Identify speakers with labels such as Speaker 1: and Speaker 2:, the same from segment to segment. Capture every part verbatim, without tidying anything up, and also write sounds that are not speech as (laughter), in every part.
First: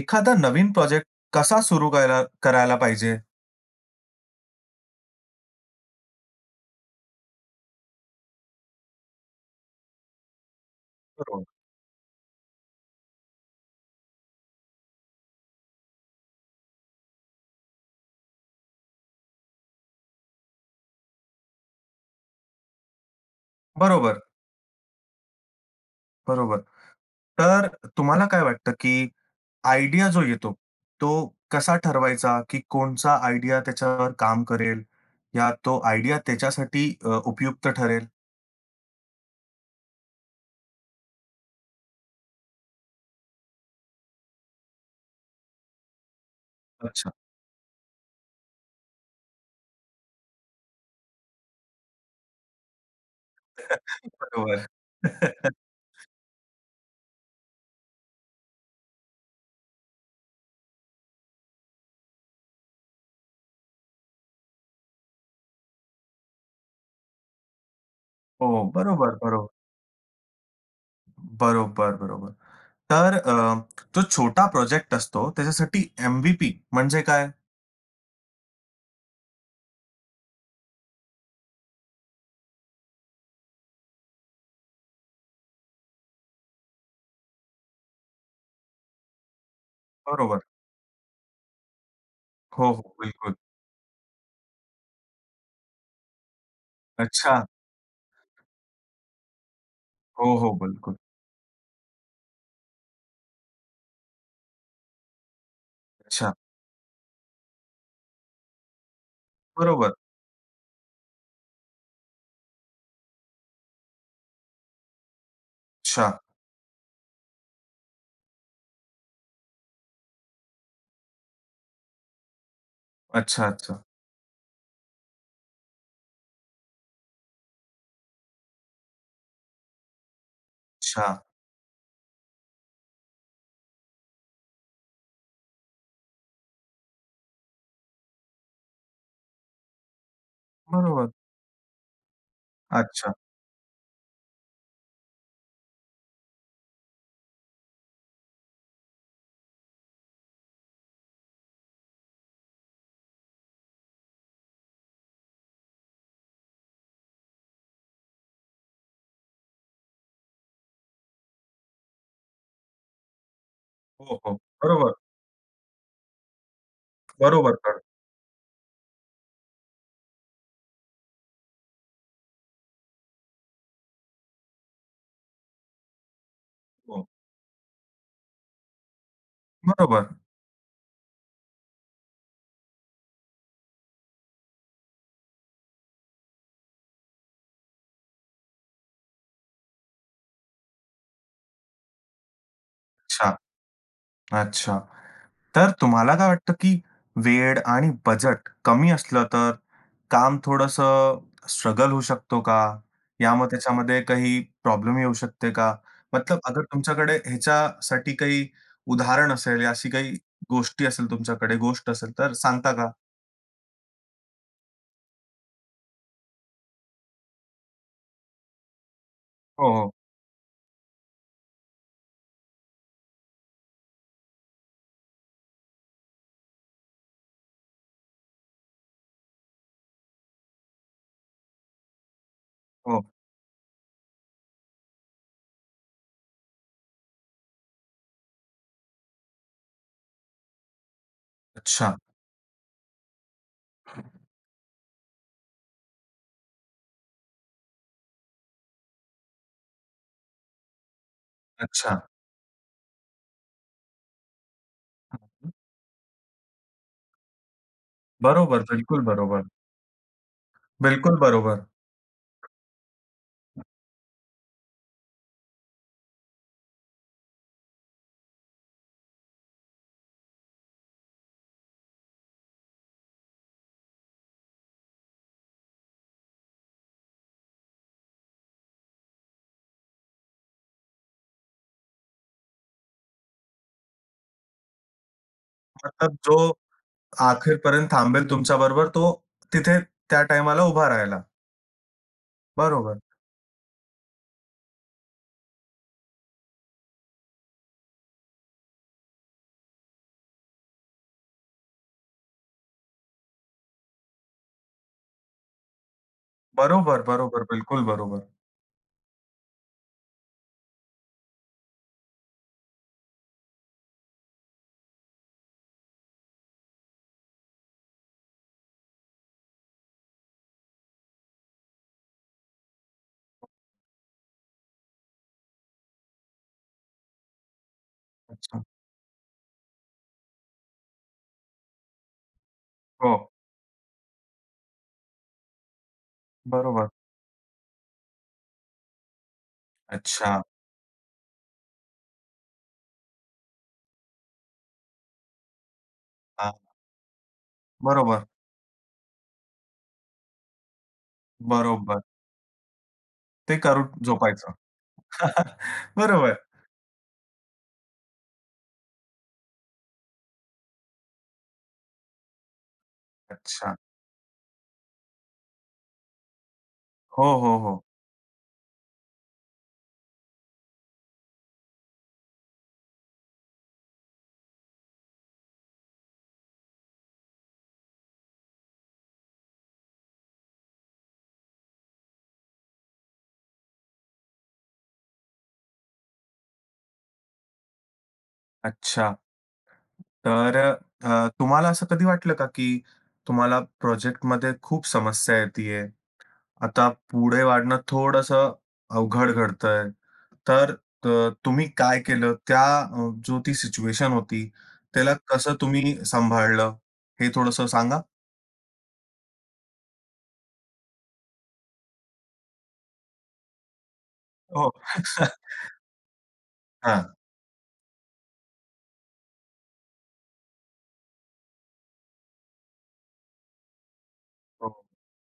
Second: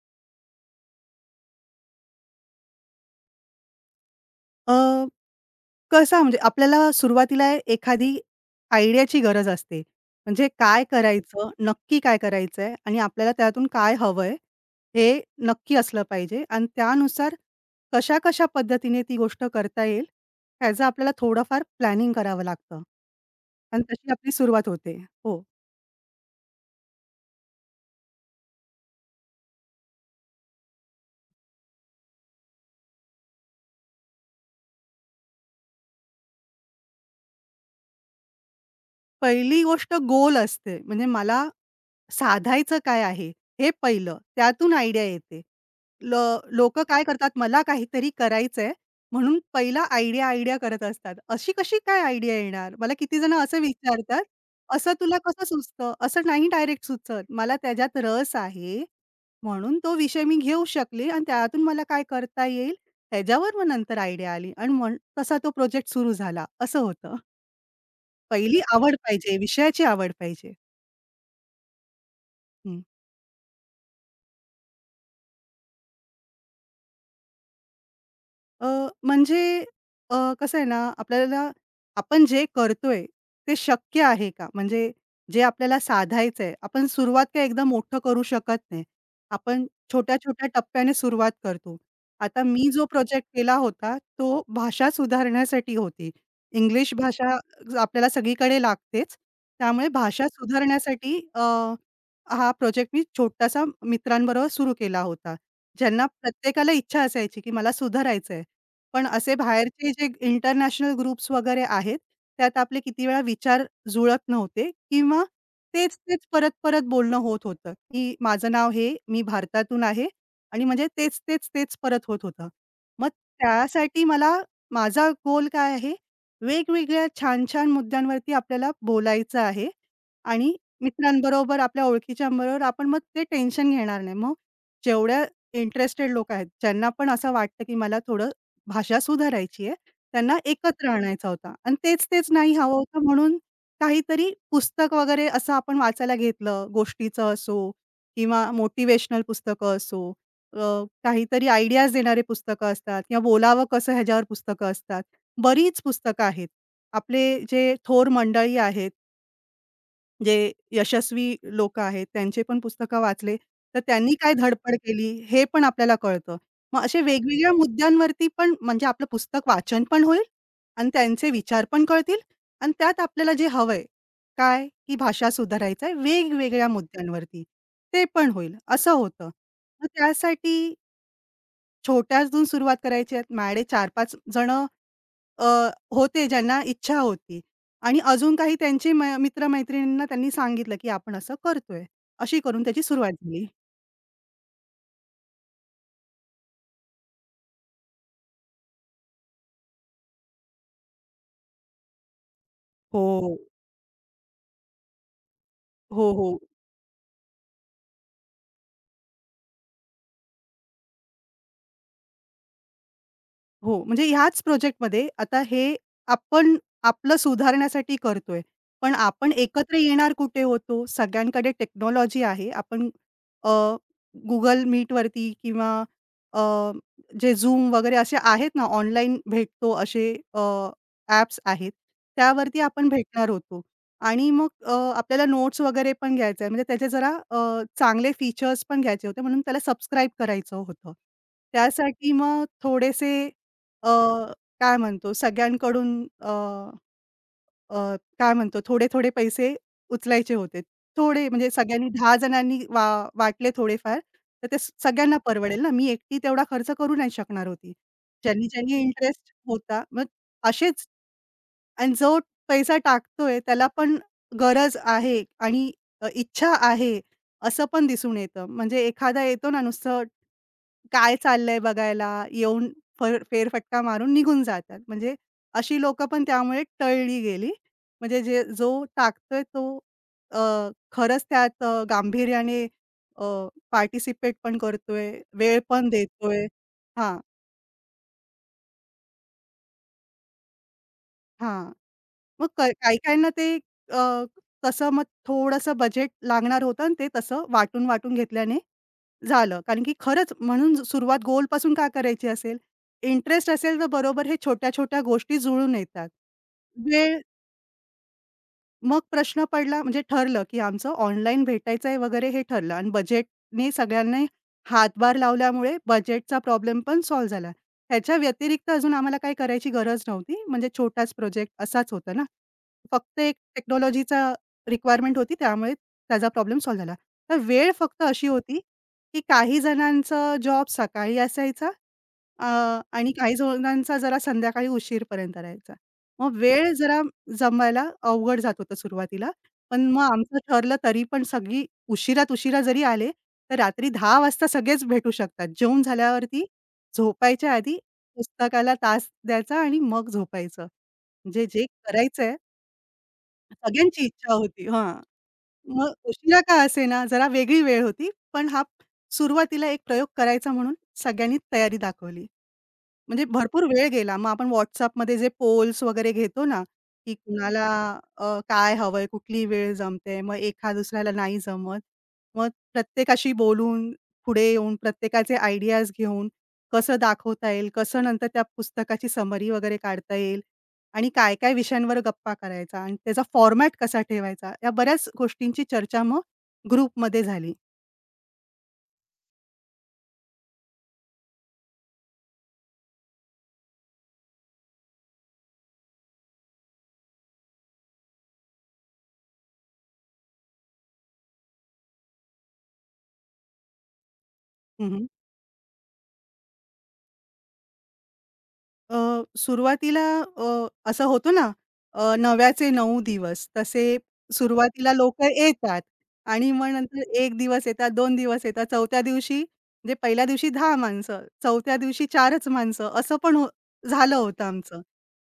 Speaker 1: एखादा नवीन प्रोजेक्ट कसा सुरू करायला करायला पाहिजे?
Speaker 2: अ, कसा म्हणजे आपल्याला सुरुवातीला एखादी आयडियाची गरज असते. म्हणजे काय
Speaker 1: बरोबर.
Speaker 2: करायचं, नक्की काय करायचंय आणि आपल्याला त्यातून काय हवंय, हे नक्की असलं पाहिजे आणि त्यानुसार कशा-कशा पद्धतीने ती गोष्ट करता येईल, ह्याचं आपल्याला थोडंफार प्लॅनिंग करावं लागतं. आणि तशी
Speaker 1: बरोबर,
Speaker 2: आपली सुरुवात होते. हो.
Speaker 1: बरोबर. तर तुम्हाला काय वाटतं, की आयडिया जो येतो, तो कसा ठरवायचा, की कोणचा आयडिया त्याच्यावर काम करेल या तो आयडिया त्याच्यासाठी अ, उपयुक्त ठरेल?
Speaker 2: पहिली गोष्ट गोल असते. म्हणजे मला साधायचं काय आहे? हे पहिलं. त्यातून आयडिया येते. ल लोकं काय
Speaker 1: अच्छा.
Speaker 2: करतात, मला काहीतरी करायचंय म्हणून पहिला आयडिया, आयडिया करत असतात. अशी कशी काय आयडिया येणार? मला किती जण असं
Speaker 1: (laughs)
Speaker 2: विचारतात,
Speaker 1: बरोबर.
Speaker 2: "असं तुला कसं
Speaker 1: (laughs)
Speaker 2: सुचतं?" असं नाही डायरेक्ट सुचत. मला त्याच्यात रस आहे, म्हणून तो विषय मी घेऊ शकले आणि त्यातून मला काय करता येईल, त्याच्यावर मग नंतर आयडिया आली आणि म्हण तसा तो प्रोजेक्ट सुरू झाला. असं होतं.
Speaker 1: हो,
Speaker 2: पहिली आवड
Speaker 1: बरोबर,
Speaker 2: पाहिजे,
Speaker 1: बरोबर.
Speaker 2: विषयाची आवड पाहिजे.
Speaker 1: बरोबर, बरोबर. तर अ, जो छोटा प्रोजेक्ट असतो त्याच्यासाठी एम म्हणजे काय?
Speaker 2: अ, म्हणजे अ, कसं आहे ना, आपल्याला आपण जे करतोय ते शक्य आहे का? म्हणजे जे आपल्याला साधायचंय, आपण सुरुवात काही एकदम मोठं करू शकत नाही. आपण
Speaker 1: बरोबर.
Speaker 2: छोट्या-छोट्या टप्प्याने सुरुवात करतो. आता मी
Speaker 1: हो, हो.
Speaker 2: जो प्रोजेक्ट
Speaker 1: बिलकुल.
Speaker 2: केला होता, तो भाषा सुधारण्यासाठी होती. इंग्लिश
Speaker 1: अच्छा.
Speaker 2: भाषा आपल्याला सगळीकडे लागतेच. त्यामुळे भाषा
Speaker 1: हो, हो, बिलकुल.
Speaker 2: सुधारण्यासाठी अ, हा प्रोजेक्ट मी छोटासा मित्रांबरोबर सुरू केला होता. ज्यांना
Speaker 1: अच्छा,
Speaker 2: प्रत्येकाला इच्छा असायची, की मला सुधारायचंय. पण असे बाहेरचे
Speaker 1: बरोबर.
Speaker 2: जे इंटरनॅशनल ग्रुप्स वगैरे आहेत, त्यात आपले किती वेळा विचार जुळत नव्हते किंवा
Speaker 1: अच्छा,
Speaker 2: तेच-तेच परत-परत बोलणं होत होतं, की माझं नाव हे, मी भारतातून आहे आणि म्हणजे तेच-तेच, तेच तेच परत होत होतं. मग
Speaker 1: अच्छा, अच्छा,
Speaker 2: त्यासाठी मला माझा गोल काय आहे, वेगवेगळ्या छान-छान मुद्द्यांवरती आपल्याला बोलायचं आहे आणि
Speaker 1: अच्छा,
Speaker 2: मित्रांबरोबर, आपल्या ओळखीच्यांबरोबर आपण मग ते टेन्शन घेणार नाही. मग जेवढ्या इंटरेस्टेड लोकं आहेत, ज्यांना पण असं वाटतं, की मला थोडं भाषा सुधारायची आहे. त्यांना एकत्र
Speaker 1: बरोबर.
Speaker 2: आणायचा होता आणि तेच-तेच नाही हवं होतं
Speaker 1: अच्छा.
Speaker 2: म्हणून काहीतरी पुस्तक वगैरे असं आपण वाचायला घेतलं, गोष्टीचं असो किंवा मोटिवेशनल पुस्तकं असो, अ, काहीतरी आयडियाज देणारे पुस्तकं असतात किंवा बोलावं कसं ह्याच्यावर पुस्तकं असतात. बरीच पुस्तकं आहेत. आपले जे थोर मंडळी आहेत जे यशस्वी लोकं आहेत, त्यांचे पण पुस्तकं वाचले, तर त्यांनी
Speaker 1: हो,
Speaker 2: काय
Speaker 1: हो.
Speaker 2: धडपड
Speaker 1: बरोबर,
Speaker 2: केली, हे पण आपल्याला कळतं. मग असे वेगवेगळ्या
Speaker 1: बरोबर कळतं.
Speaker 2: मुद्द्यांवरती पण म्हणजे आपलं पुस्तक वाचन पण होईल आणि त्यांचे विचार पण कळतील आणि त्यात आपल्याला जे हवंय, काय की भाषा सुधारायचं आहे वेगवेगळ्या
Speaker 1: हो,
Speaker 2: मुद्द्यांवरती, ते पण होईल, असं होतं. मग
Speaker 1: बरोबर.
Speaker 2: त्यासाठी छोट्यातून सुरुवात करायची आहे. माझ्याकडे चार-पाच जण अ, होते ज्यांना इच्छा होती आणि अजून काही त्यांचे म मित्र-मैत्रिणींना त्यांनी सांगितलं, की आपण असं करतोय. अशी करून त्याची सुरुवात
Speaker 1: अच्छा,
Speaker 2: झाली.
Speaker 1: अच्छा. तर तुम्हाला काय वाटतं, की वेळ आणि बजेट कमी असलं तर काम थोडंसं स्ट्रगल होऊ शकतो का?
Speaker 2: हो.
Speaker 1: यामुळे त्याच्यामध्ये काही प्रॉब्लेम येऊ शकते का?
Speaker 2: हो,
Speaker 1: मतलब
Speaker 2: हो.
Speaker 1: अगर तुमच्याकडे ह्याच्यासाठी काही उदाहरण असेल, या अशी काही गोष्टी असेल तुमच्याकडे, गोष्ट असेल तर सांगता का?
Speaker 2: हो, म्हणजे ह्याच प्रोजेक्टमध्ये आता हे आपण आपलं सुधारण्यासाठी करतोय. पण आपण
Speaker 1: हो,
Speaker 2: एकत्र
Speaker 1: हो,
Speaker 2: येणार कुठे होतो? सगळ्यांकडे टेक्नॉलॉजी आहे. आपण अ, Google Meetवरती किंवा अ, जे Zoom वगैरे असे आहेत ना, ऑनलाईन भेटतो असे अ, ॲप्स आहेत. त्यावरती आपण
Speaker 1: हो.
Speaker 2: भेटणार होतो आणि मग अ, आपल्याला नोट्स वगैरे पण घ्यायचं आहे. म्हणजे त्याचे जरा अ, चांगले फीचर्स पण घ्यायचे होते म्हणून त्याला सबस्क्राईब करायचं होतं.
Speaker 1: अच्छा.
Speaker 2: त्यासाठी मग थोडेसे अ, काय म्हणतो सगळ्यांकडून अ, अ, काय म्हणतो थोडे-थोडे पैसे उचलायचे होते. थोडे म्हणजे सगळ्यांनी
Speaker 1: अच्छा.
Speaker 2: दहा जणांनी वा वाटले थोडेफार, तर ते स- सगळ्यांना परवडेल ना. मी एकटी तेवढा खर्च करू नाही शकणार होती. ज्यांनी
Speaker 1: बरोबर,
Speaker 2: ज्यांनी
Speaker 1: बिलकुल
Speaker 2: इंटरेस्ट
Speaker 1: बरोबर.
Speaker 2: होता, मग असेच
Speaker 1: बिलकुल बरोबर.
Speaker 2: आणि जो पैसा टाकतोय त्याला पण गरज आहे आणि अ, इच्छा आहे, असं पण दिसून येतं. म्हणजे एखादा येतो ना नुसतं काय चाललंय बघायला, येऊन फर फेरफटका मारून निघून जातात. म्हणजे अशी लोकं पण त्यामुळे टळली गेली. म्हणजे जे जो टाकतोय तो अ, खरंच त्यात अ, गांभीर्याने अ, पार्टिसिपेट पण करतोय, वेळ पण
Speaker 1: मतलब जो
Speaker 2: देतोय. हां,
Speaker 1: अखेरपर्यंत थांबेल तुमच्याबरोबर तो तिथे त्या टाईमाला उभा राहिला.
Speaker 2: हां. मग क
Speaker 1: बरोबर.
Speaker 2: काही-काहींना ते अ, तसं मग थोडंसं बजेट लागणार होतं आणि ते तसं वाटून-वाटून घेतल्याने झालं. कारण की खरंच म्हणून सुरुवात गोलपासून का करायची असेल? इंटरेस्ट असेल तर बरोबर हे छोट्या-छोट्या गोष्टी जुळून येतात.
Speaker 1: बरोबर,
Speaker 2: वेळ
Speaker 1: बरोबर. बिलकुल बरोबर.
Speaker 2: मग प्रश्न पडला म्हणजे ठरलं, की आमचं ऑनलाईन भेटायचंय वगैरे हे ठरलं आणि बजेटने सगळ्यांनी हातभार लावल्यामुळे बजेटचा प्रॉब्लेम पण सॉल्व्ह झाला. त्याच्या व्यतिरिक्त अजून आम्हाला काही करायची गरज नव्हती. म्हणजे छोटाच प्रोजेक्ट असाच होता ना. फक्त एक टेक्नॉलॉजीचा रिक्वायरमेंट होती त्यामुळे त्याचा प्रॉब्लेम सॉल्व्ह झाला. तर वेळ फक्त अशी होती,
Speaker 1: अच्छा.
Speaker 2: की काही जणांचा जॉब सकाळी असायचा अ, आणि
Speaker 1: हो,
Speaker 2: काही जणांचा जरा संध्याकाळी उशीरपर्यंत राहायचा. मग वेळ
Speaker 1: बरोबर.
Speaker 2: जरा जमायला अवघड जात होतं सुरुवातीला. पण मग
Speaker 1: अच्छा.
Speaker 2: आमचं ठरलं तरी पण सगळी उशिरात उशिरा जरी आले, तर रात्री दहा वाजता सगळेच भेटू शकतात. जेवून झाल्यावरती
Speaker 1: हां.
Speaker 2: झोपायच्या आधी
Speaker 1: बरोबर,
Speaker 2: पुस्तकाला तास द्यायचा आणि मग झोपायचं. म्हणजे जे
Speaker 1: बरोबर.
Speaker 2: करायचंय
Speaker 1: ते करून
Speaker 2: सगळ्यांची इच्छा
Speaker 1: झोपायचं.
Speaker 2: होती हां.
Speaker 1: (laughs)
Speaker 2: मग
Speaker 1: बरोबर.
Speaker 2: उशिरा का असेना, जरा वेगळी वेळ होती. पण हा सुरुवातीला एक प्रयोग करायचा म्हणून सगळ्यांनी तयारी दाखवली. म्हणजे भरपूर
Speaker 1: अच्छा.
Speaker 2: वेळ गेला. मग आपण WhatsAppमध्ये जे पोल्स वगैरे घेतो ना, की
Speaker 1: हो, हो,
Speaker 2: कुणाला
Speaker 1: हो.
Speaker 2: अ, काय हवंय, कुठली वेळ जमते, मग एका दुसऱ्याला नाही जमत. मग प्रत्येकाशी बोलून, पुढे येऊन, प्रत्येकाचे आयडियाज घेऊन, कसं दाखवता येईल, कसं नंतर त्या पुस्तकाची समरी वगैरे काढता येईल आणि काय-काय विषयांवर गप्पा करायचा आणि त्याचा फॉर्मॅट कसा ठेवायचा, या बऱ्याच गोष्टींची चर्चा मग ग्रुपमध्ये झाली.
Speaker 1: अच्छा. तर अ, तुम्हाला असं कधी वाटलं का, की तुम्हाला प्रोजेक्टमध्ये खूप समस्या येतीये? आता पुढे वाढणं थोडंसं अवघड घडतंय. तर त तुम्ही काय केलं? त्या अ, जो ती सिच्युएशन होती, त्याला कसं तुम्ही सांभाळलं? हे थोडंसं सांगा?
Speaker 2: अ, सुरुवातीला अ, असं होतं ना, अ, नव्याचे नऊ दिवस, तसे
Speaker 1: हो.
Speaker 2: सुरुवातीला
Speaker 1: (laughs)
Speaker 2: लोकं येतात आणि मग नंतर
Speaker 1: हां.
Speaker 2: एक दिवस येतात, दोन दिवस येतात, चौथ्या दिवशी म्हणजे पहिल्या दिवशी दहा माणसं, चौथ्या दिवशी चारच माणसं असं पण हो झालं होतं
Speaker 1: हो.
Speaker 2: आमचं.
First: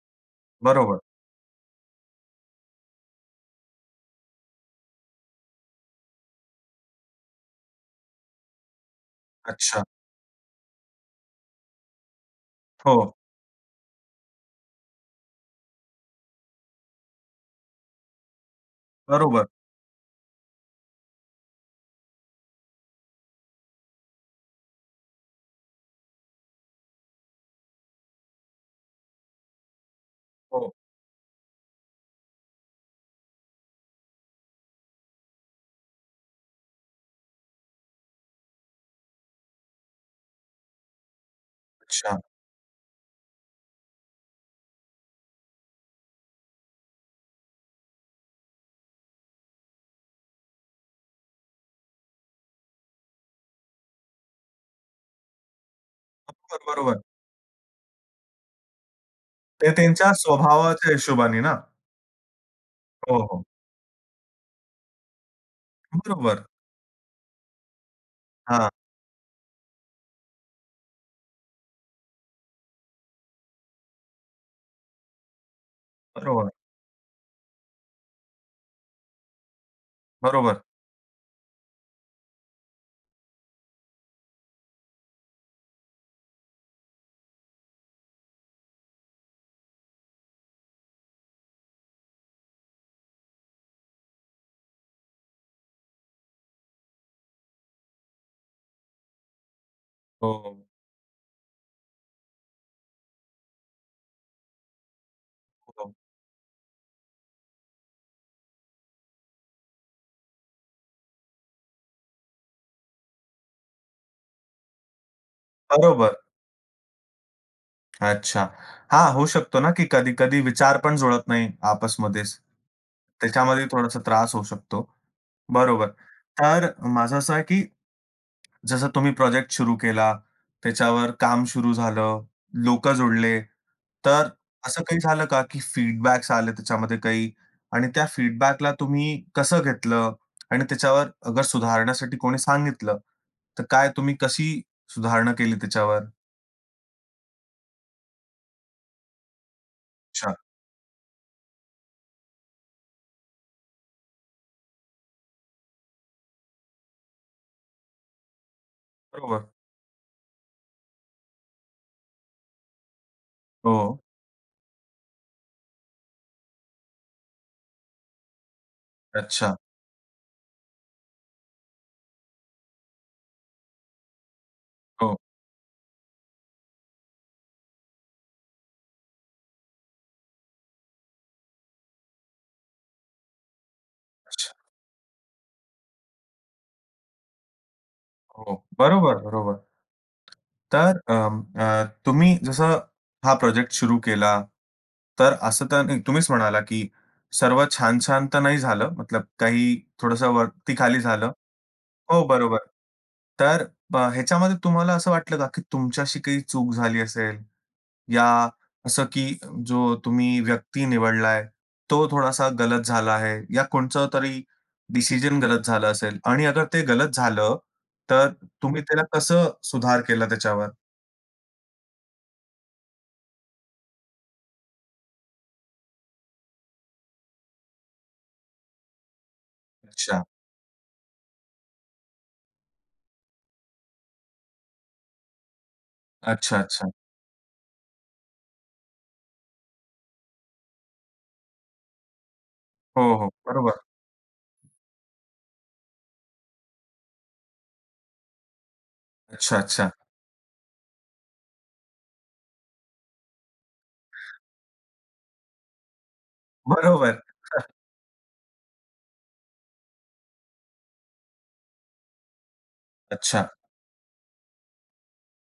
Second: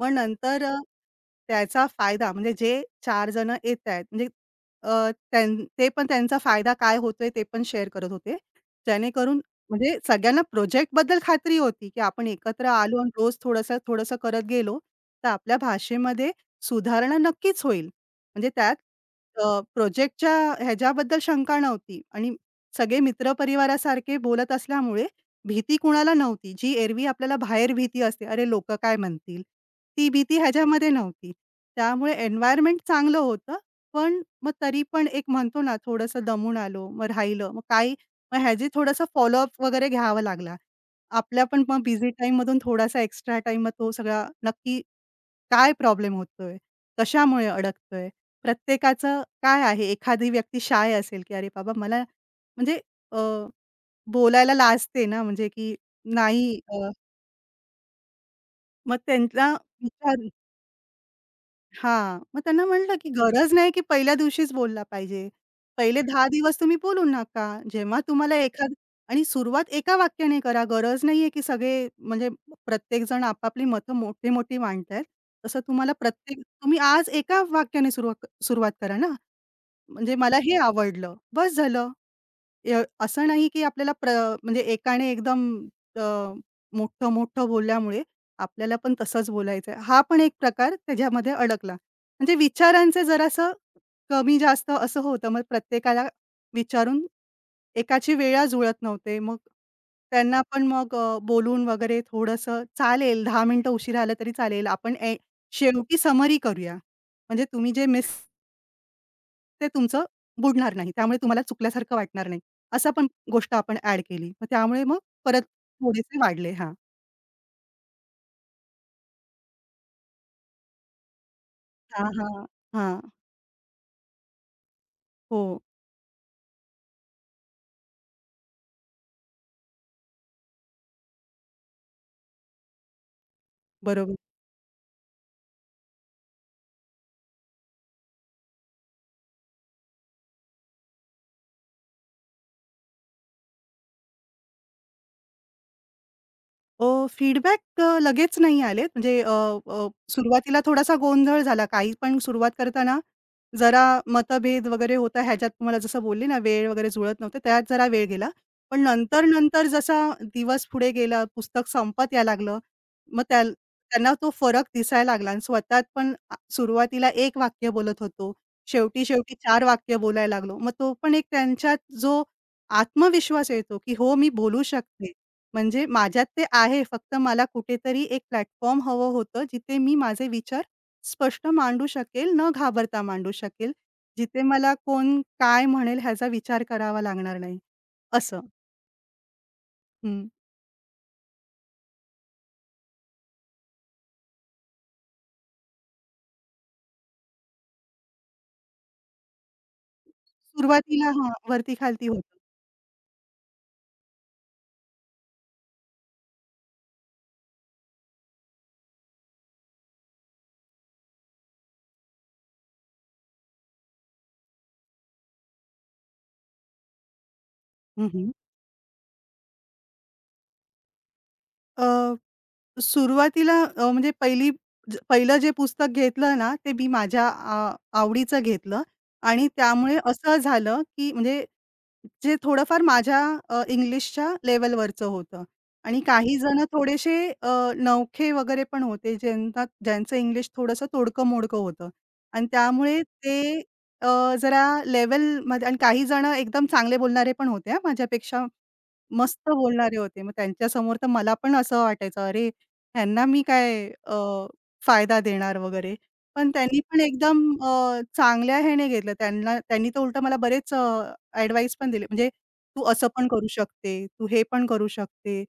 Speaker 2: मग नंतर अ,
Speaker 1: बरोबर.
Speaker 2: त्याचा फायदा म्हणजे जे चार जण येतायत म्हणजे अ, त्यां ते पण त्यांचा फायदा काय होतोय ते पण शेअर करत होते. जेणेकरून
Speaker 1: अच्छा.
Speaker 2: म्हणजे सगळ्यांना प्रोजेक्टबद्दल खात्री होती, की आपण एकत्र आलो आणि
Speaker 1: हो.
Speaker 2: रोज थोडंसं, थोडंसं करत गेलो, तर आपल्या भाषेमध्ये सुधारणा नक्कीच होईल. म्हणजे त्यात
Speaker 1: बरोबर.
Speaker 2: अ, प्रोजेक्टच्या ह्याच्याबद्दल शंका नव्हती आणि सगळे मित्रपरिवारासारखे बोलत असल्यामुळे भीती कुणाला नव्हती. जी एरवी आपल्याला बाहेर भीती असते, "अरे लोकं काय म्हणतील?" ती भीती
Speaker 1: हो.
Speaker 2: ह्याच्यामध्ये नव्हती. त्यामुळे एन्व्हायर्नमेंट चांगलं होतं. पण मग तरी पण एक म्हणतो ना, थोडंसं दमून आलो, मग राहिलं. मग काय मग ह्याची थोडासा फॉलोअप वगैरे घ्यावा लागला. आपल्या पण मग बिझी
Speaker 1: अच्छा.
Speaker 2: टाईममधून थोडासा एक्स्ट्रा टाइम मग तो सगळा नक्की काय प्रॉब्लेम होतोय? कशामुळे अडकतोय? प्रत्येकाचं काय आहे? एखादी व्यक्ती शाय असेल, की "अरे बाबा मला" म्हणजे अ, बोलायला लाजते ना म्हणजे की नाही
Speaker 1: बरोबर,
Speaker 2: अ,
Speaker 1: बरोबर.
Speaker 2: मग त्यांना
Speaker 1: ते त्यांच्या
Speaker 2: विचार
Speaker 1: स्वभावाच्या हिशोबाने ना?
Speaker 2: हां. मग त्यांना म्हटलं, की
Speaker 1: हो, हो.
Speaker 2: गरज नाही की पहिल्या दिवशीच बोलला पाहिजे. पहिले दहा
Speaker 1: बरोबर.
Speaker 2: दिवस तुम्ही बोलू नका. जेव्हा तुम्हाला
Speaker 1: हां.
Speaker 2: एखाद आणि सुरुवात एका वाक्याने करा. गरज नाहीये की सगळे म्हणजे प्रत्येकजण आपापली मतं मोठी-मोठी मांडतायत. तसं तुम्हाला प्रत्येक
Speaker 1: बरोबर.
Speaker 2: तुम्ही आज एका वाक्याने सुरुवात सुरुवात करा ना. म्हणजे मला हे
Speaker 1: बरोबर.
Speaker 2: आवडलं, बस झालं. अ, असं नाही की आपल्याला प्र म्हणजे एकाने एकदम अ, मोठं-मोठं बोलल्यामुळे आपल्याला पण तसंच बोलायचंय. हा पण एक प्रकार त्याच्यामध्ये अडकला. म्हणजे विचारांचं जरासं कमी-जास्त असं होतं. मग प्रत्येकाला विचारून एकाची वेळा जुळत नव्हते. मग त्यांना
Speaker 1: हो,
Speaker 2: पण मग अ, बोलून वगैरे थोडंसं चालेल दहा मिनिटं उशिरा आलं तरी चालेल. आपण ए
Speaker 1: हो.
Speaker 2: शेवटी समरी करूया. म्हणजे तुम्ही जे मिस ते तुमचं बुडणार नाही. त्यामुळे तुम्हाला चुकल्यासारखं वाटणार नाही. असं पण गोष्ट आपण ॲड केली. मग त्यामुळे मग परत
Speaker 1: बरोबर.
Speaker 2: थोडेसे वाढले. हां.
Speaker 1: अच्छा. हां, होऊ शकतो ना, की कधी-कधी विचार पण जुळत नाही
Speaker 2: हां,
Speaker 1: आपसमध्येच.
Speaker 2: हां. हां.
Speaker 1: त्याच्यामध्ये थोडासा त्रास होऊ शकतो.
Speaker 2: हो.
Speaker 1: बरोबर. तर माझं असं आहे, की जसं तुम्ही प्रोजेक्ट सुरू केला, त्याच्यावर काम सुरू झालं, लोकं जोड़ले,
Speaker 2: बरोबर.
Speaker 1: तर असं काही झालं का, की फीडबॅक्स आले त्याच्यामध्ये काही? आणि त्या फीडबॅकला तुम्ही कसं घेतलं? आणि त्याच्यावर अगर सुधारण्यासाठी कोणी सांगितलं, तर काय तुम्ही कशी सुधारणा केली त्याच्यावर?
Speaker 2: अ, फीडबॅक लगेच नाही आलेत. म्हणजे अ, अ,
Speaker 1: अच्छा.
Speaker 2: सुरुवातीला थोडासा गोंधळ झाला. काही पण सुरुवात करताना जरा मतभेद वगैरे होता. ह्याच्यात तुम्हाला जसं बोलले ना, वेळ वगैरे जुळत नव्हते, त्यात जरा वेळ गेला. पण
Speaker 1: बरोबर.
Speaker 2: नंतर-नंतर जसा दिवस पुढे गेला, पुस्तक संपत यायला लागलं, मग त्या
Speaker 1: हो.
Speaker 2: त्यांना तो फरक दिसायला लागला आणि स्वतःत पण आ, सुरुवातीला एक वाक्य बोलत होतो. शेवटी-शेवटी
Speaker 1: अच्छा.
Speaker 2: चार वाक्य बोलायला लागलो. मग तो पण एक त्यांच्यात जो आत्मविश्वास येतो, की हो मी बोलू शकते.
Speaker 1: हो.
Speaker 2: म्हणजे माझ्यात ते आहे. फक्त मला कुठेतरी एक प्लॅटफॉर्म हवं होतं, जिथे मी माझे विचार स्पष्ट मांडू शकेल, न घाबरता मांडू शकेल. जिथे मला कोण काय म्हणेल ह्याचा विचार करावा लागणार नाही, असं.
Speaker 1: हो. बरोबर, बरोबर.
Speaker 2: हं.
Speaker 1: तर अं, अ, तुम्ही जसं हा प्रोजेक्ट सुरू केला, तर असं तर नाही तुम्हीच म्हणाला, की सर्व छान-छान तर नाही झालं, मतलब काही थोडंसं वरती-खाली
Speaker 2: सुरुवातीला हां,
Speaker 1: झालं.
Speaker 2: वरती-खालती
Speaker 1: हो,
Speaker 2: होतं.
Speaker 1: बरोबर. तर अ, ह्याच्यामध्ये तुम्हाला असं वाटलं का, की तुमच्याशी काही चूक झाली असेल? या असं की जो तुम्ही व्यक्ती निवडलाय, तो थोडासा गलत झाला आहे या कोणचं तरी डिसिजन गलत झालं असेल आणि अगर ते गलत झालं,
Speaker 2: हं,
Speaker 1: तर
Speaker 2: हं.
Speaker 1: तुम्ही त्याला कसं सुधार केला त्याच्यावर?
Speaker 2: अ, सुरुवातीला अ, म्हणजे पहिली ज- पहिलं जे पुस्तक घेतलं ना, ते मी माझ्या आ आवडीचं घेतलं आणि त्यामुळे
Speaker 1: अच्छा.
Speaker 2: असं झालं, की म्हणजे जे थोडंफार माझ्या अ, इंग्लिशच्या लेव्हलवरचं होतं आणि काही
Speaker 1: अच्छा,
Speaker 2: जण
Speaker 1: अच्छा.
Speaker 2: थोडेसे अ, नवखे वगैरे पण होते, ज्यांना ज्यांचं इंग्लिश थोडंसं तोडकं-मोडकं होतं आणि त्यामुळे
Speaker 1: हो, हो.
Speaker 2: ते
Speaker 1: बरोबर.
Speaker 2: अ, जरा लेव्हलमध्ये आणि काही जण एकदम चांगले बोलणारे पण होते हां, माझ्यापेक्षा. मस्त
Speaker 1: अच्छा, अच्छा.
Speaker 2: बोलणारे होते. मग त्यांच्यासमोर तर मला पण असं वाटायचं, अरे ह्यांना मी काय अ, फायदा देणार वगैरे. पण त्यांनी पण
Speaker 1: बरोबर.
Speaker 2: एकदम अ, चांगल्या ह्याने घेतलं. त्यांना त्यांनी तर उलटं मला बरेच अ, ॲडवाईस पण दिले. म्हणजे तू असं पण
Speaker 1: अच्छा,
Speaker 2: करू शकते, तू हे पण करू शकते.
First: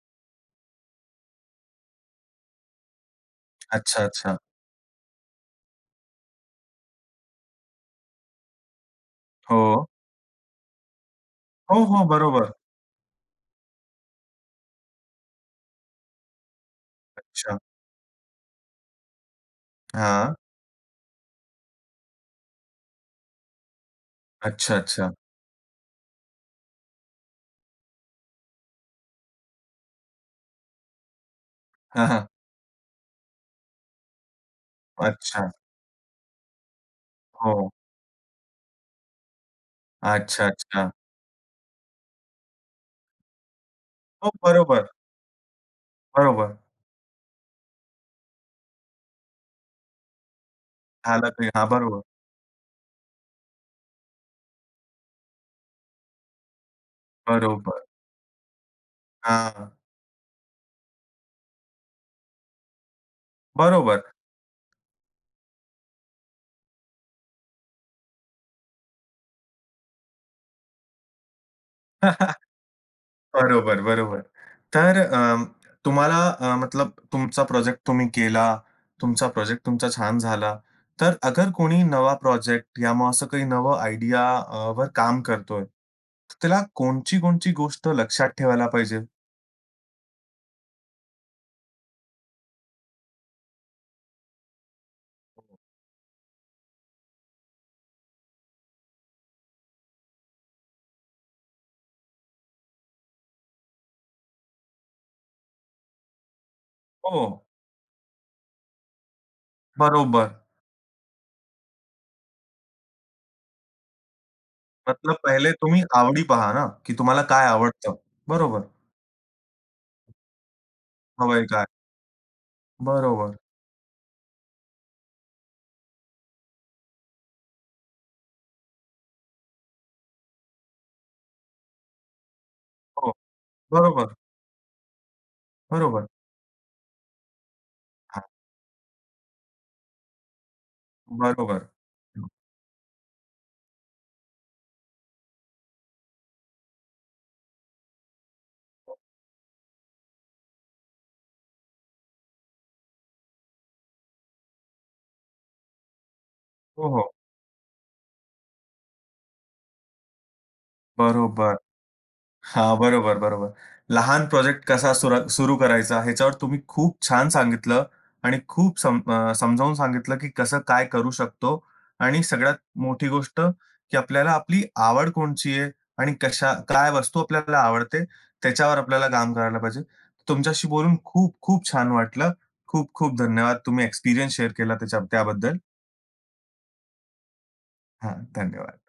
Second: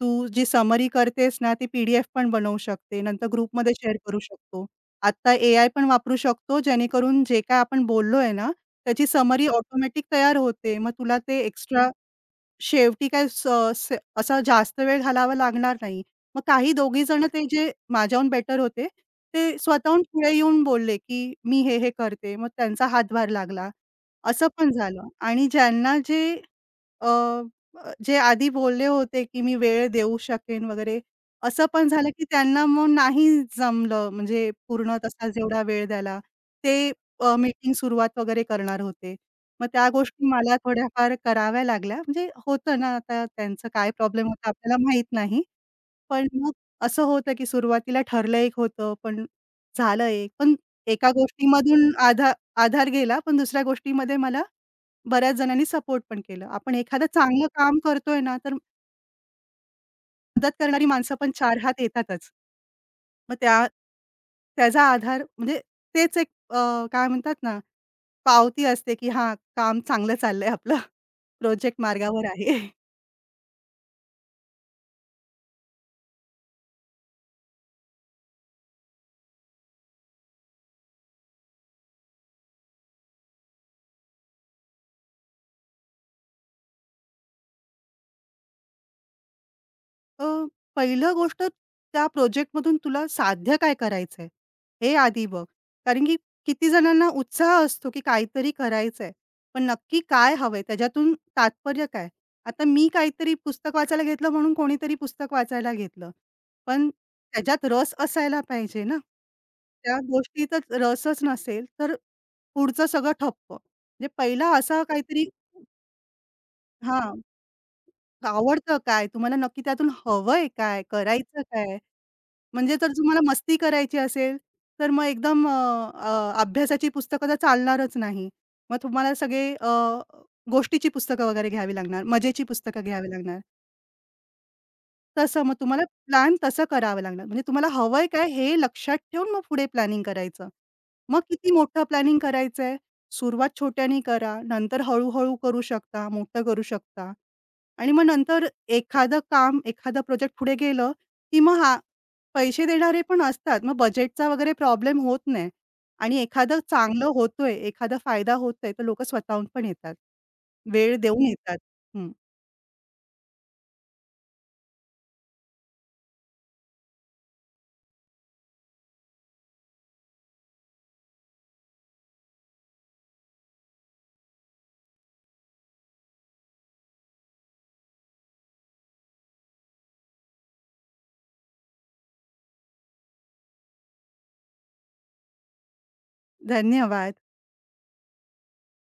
Speaker 2: तू जी समरी करतेस ना, ती पी पण बनवू शकते. नंतर ग्रुपमध्ये शेअर
Speaker 1: अच्छा,
Speaker 2: करू
Speaker 1: अच्छा.
Speaker 2: शकतो. आता एआय पण वापरू शकतो, जेणेकरून जे काय आपण बोललोय ना, त्याची समरी
Speaker 1: हो.
Speaker 2: ऑटोमॅटिक तयार होते. मग तुला ते
Speaker 1: हो,
Speaker 2: एक्स्ट्रा
Speaker 1: हो. बरोबर.
Speaker 2: शेवटी काय स स असा जास्त वेळ घालावा लागणार नाही. मग काही दोघीजण ते
Speaker 1: अच्छा.
Speaker 2: जे माझ्याहून बेटर होते, ते स्वतःहून पुढे
Speaker 1: हां.
Speaker 2: येऊन बोलले, की "मी हे, हे करते." मग त्यांचा हातभार लागला. असं पण
Speaker 1: अच्छा,
Speaker 2: झालं
Speaker 1: अच्छा.
Speaker 2: आणि ज्यांना जे अ, अ, जे आधी बोलले होते, की मी वेळ देऊ शकेन वगैरे, असं पण
Speaker 1: हां,
Speaker 2: झालं, की
Speaker 1: हां.
Speaker 2: त्यांना मग नाही जमलं म्हणजे पूर्ण तसा
Speaker 1: अच्छा.
Speaker 2: जेवढा वेळ द्यायला. ते अ,
Speaker 1: हो.
Speaker 2: मीटिंग सुरुवात वगैरे करणार होते. मग त्या गोष्टी
Speaker 1: अच्छा,
Speaker 2: मला
Speaker 1: अच्छा.
Speaker 2: थोड्याफार कराव्या लागल्या. म्हणजे होतं ना, आता त्यांचा काय प्रॉब्लेम
Speaker 1: हो,
Speaker 2: होता आपल्याला
Speaker 1: बरोबर.
Speaker 2: माहीत नाही. पण मग
Speaker 1: बरोबर.
Speaker 2: असं होतं, की सुरुवातीला ठरलं एक होतं, पण झालं एक. पण एका
Speaker 1: झालं ते. हां,
Speaker 2: गोष्टीमधून
Speaker 1: बरोबर.
Speaker 2: आधा आधार गेला, पण दुसऱ्या गोष्टीमध्ये मला बऱ्याच जणांनी सपोर्ट पण केलं. आपण एखादं चांगलं काम
Speaker 1: बरोबर.
Speaker 2: करतोय ना, तर
Speaker 1: हां.
Speaker 2: मदत करणारी माणसं पण चार हात येतातच. मग त्या
Speaker 1: बरोबर.
Speaker 2: त्याचा आधार म्हणजे तेच एक अ, काय म्हणतात ना, पावती असते, की हां, काम चांगलं चाललंय आपलं. प्रोजेक्ट मार्गावर
Speaker 1: (laughs)
Speaker 2: आहे.
Speaker 1: बरोबर, बरोबर. तर अ, तुम्हाला अ, मतलब तुमचा प्रोजेक्ट तुम्ही केला, तुमचा प्रोजेक्ट तुमचा छान झाला. तर अगर कोणी नवा प्रोजेक्ट या मग असं काही नवं आयडिया वर काम करतोय, तर त्याला कोणची-कोणची गोष्ट लक्षात ठेवायला पाहिजे?
Speaker 2: अ, पहिलं गोष्ट त्या प्रोजेक्टमधून तुला साध्य काय करायचंय, हे आधी बघ. कारण की किती जणांना उत्साह असतो, की काहीतरी करायचंय. पण नक्की काय हवंय? त्याच्यातून तात्पर्य काय? आता मी काहीतरी पुस्तक वाचायला घेतलं म्हणून कोणीतरी पुस्तक वाचायला घेतलं. पण
Speaker 1: हो,
Speaker 2: त्याच्यात रस असायला पाहिजे ना. त्या
Speaker 1: बरोबर.
Speaker 2: गोष्टीतच रसच नसेल, तर पुढचं सगळं ठप्प. म्हणजे पहिला असा
Speaker 1: मतलब
Speaker 2: काहीतरी
Speaker 1: पहिले तुम्ही आवडी पहा ना, की
Speaker 2: हां.
Speaker 1: तुम्हाला काय आवडतं. बरोबर.
Speaker 2: आवडतं काय? तुम्हाला नक्की त्यातून हवंय काय? करायचं
Speaker 1: हवंय काय?
Speaker 2: काय? म्हणजे जर तुम्हाला
Speaker 1: बरोबर.
Speaker 2: मस्ती करायची असेल, तर मग एकदम अ, अ, अभ्यासाची पुस्तकं तर चालणारच नाही. मग तुम्हाला सगळे अ, गोष्टीची पुस्तकं वगैरे घ्यावी लागणार, मजेची पुस्तकं घ्यावी
Speaker 1: हो,
Speaker 2: लागणार.
Speaker 1: बरोबर,
Speaker 2: तसं मग तुम्हाला
Speaker 1: बरोबर.
Speaker 2: प्लॅन तसं करावं लागणार. म्हणजे तुम्हाला हवंय
Speaker 1: हां,
Speaker 2: काय हे लक्षात ठेवून मग पुढे प्लॅनिंग करायचं. मग किती
Speaker 1: बरोबर.
Speaker 2: मोठं प्लॅनिंग करायचंय? सुरुवात छोट्याने करा, नंतर हळू करू शकता, मोठं करू शकता. आणि मग नंतर एखादं काम, एखादा प्रोजेक्ट पुढे गेलं, की मग हां, पैसे देणारे पण असतात. मग बजेटचा वगैरे प्रॉब्लेम होत नाही आणि एखादं
Speaker 1: हो,
Speaker 2: चांगलं
Speaker 1: हो.
Speaker 2: होतोय, एखादा फायदा होतोय, तर लोकं स्वतःहून पण येतात. वेळ देऊन
Speaker 1: बरोबर.
Speaker 2: येतात. हं.
Speaker 1: हां, बरोबर, बरोबर. लहान प्रोजेक्ट कसा सुरा सुरू करायचा ह्याच्यावर तुम्ही खूप छान सांगितलं आणि खूप सम अ, समजावून सांगितलं, की कसं काय करू शकतो आणि सगळ्यात मोठी गोष्ट, की आपल्याला आपली आवड कोणची आहे आणि कशा काय वस्तू आपल्याला आवडते त्याच्यावर आपल्याला काम करायला पाहिजे. तुमच्याशी बोलून खूप खूप छान वाटलं. खूप खूप धन्यवाद. तुम्ही एक्सपिरियन्स शेअर केला त्याच्या त्याबद्दल.
Speaker 2: धन्यवाद.
Speaker 1: हां, धन्यवाद.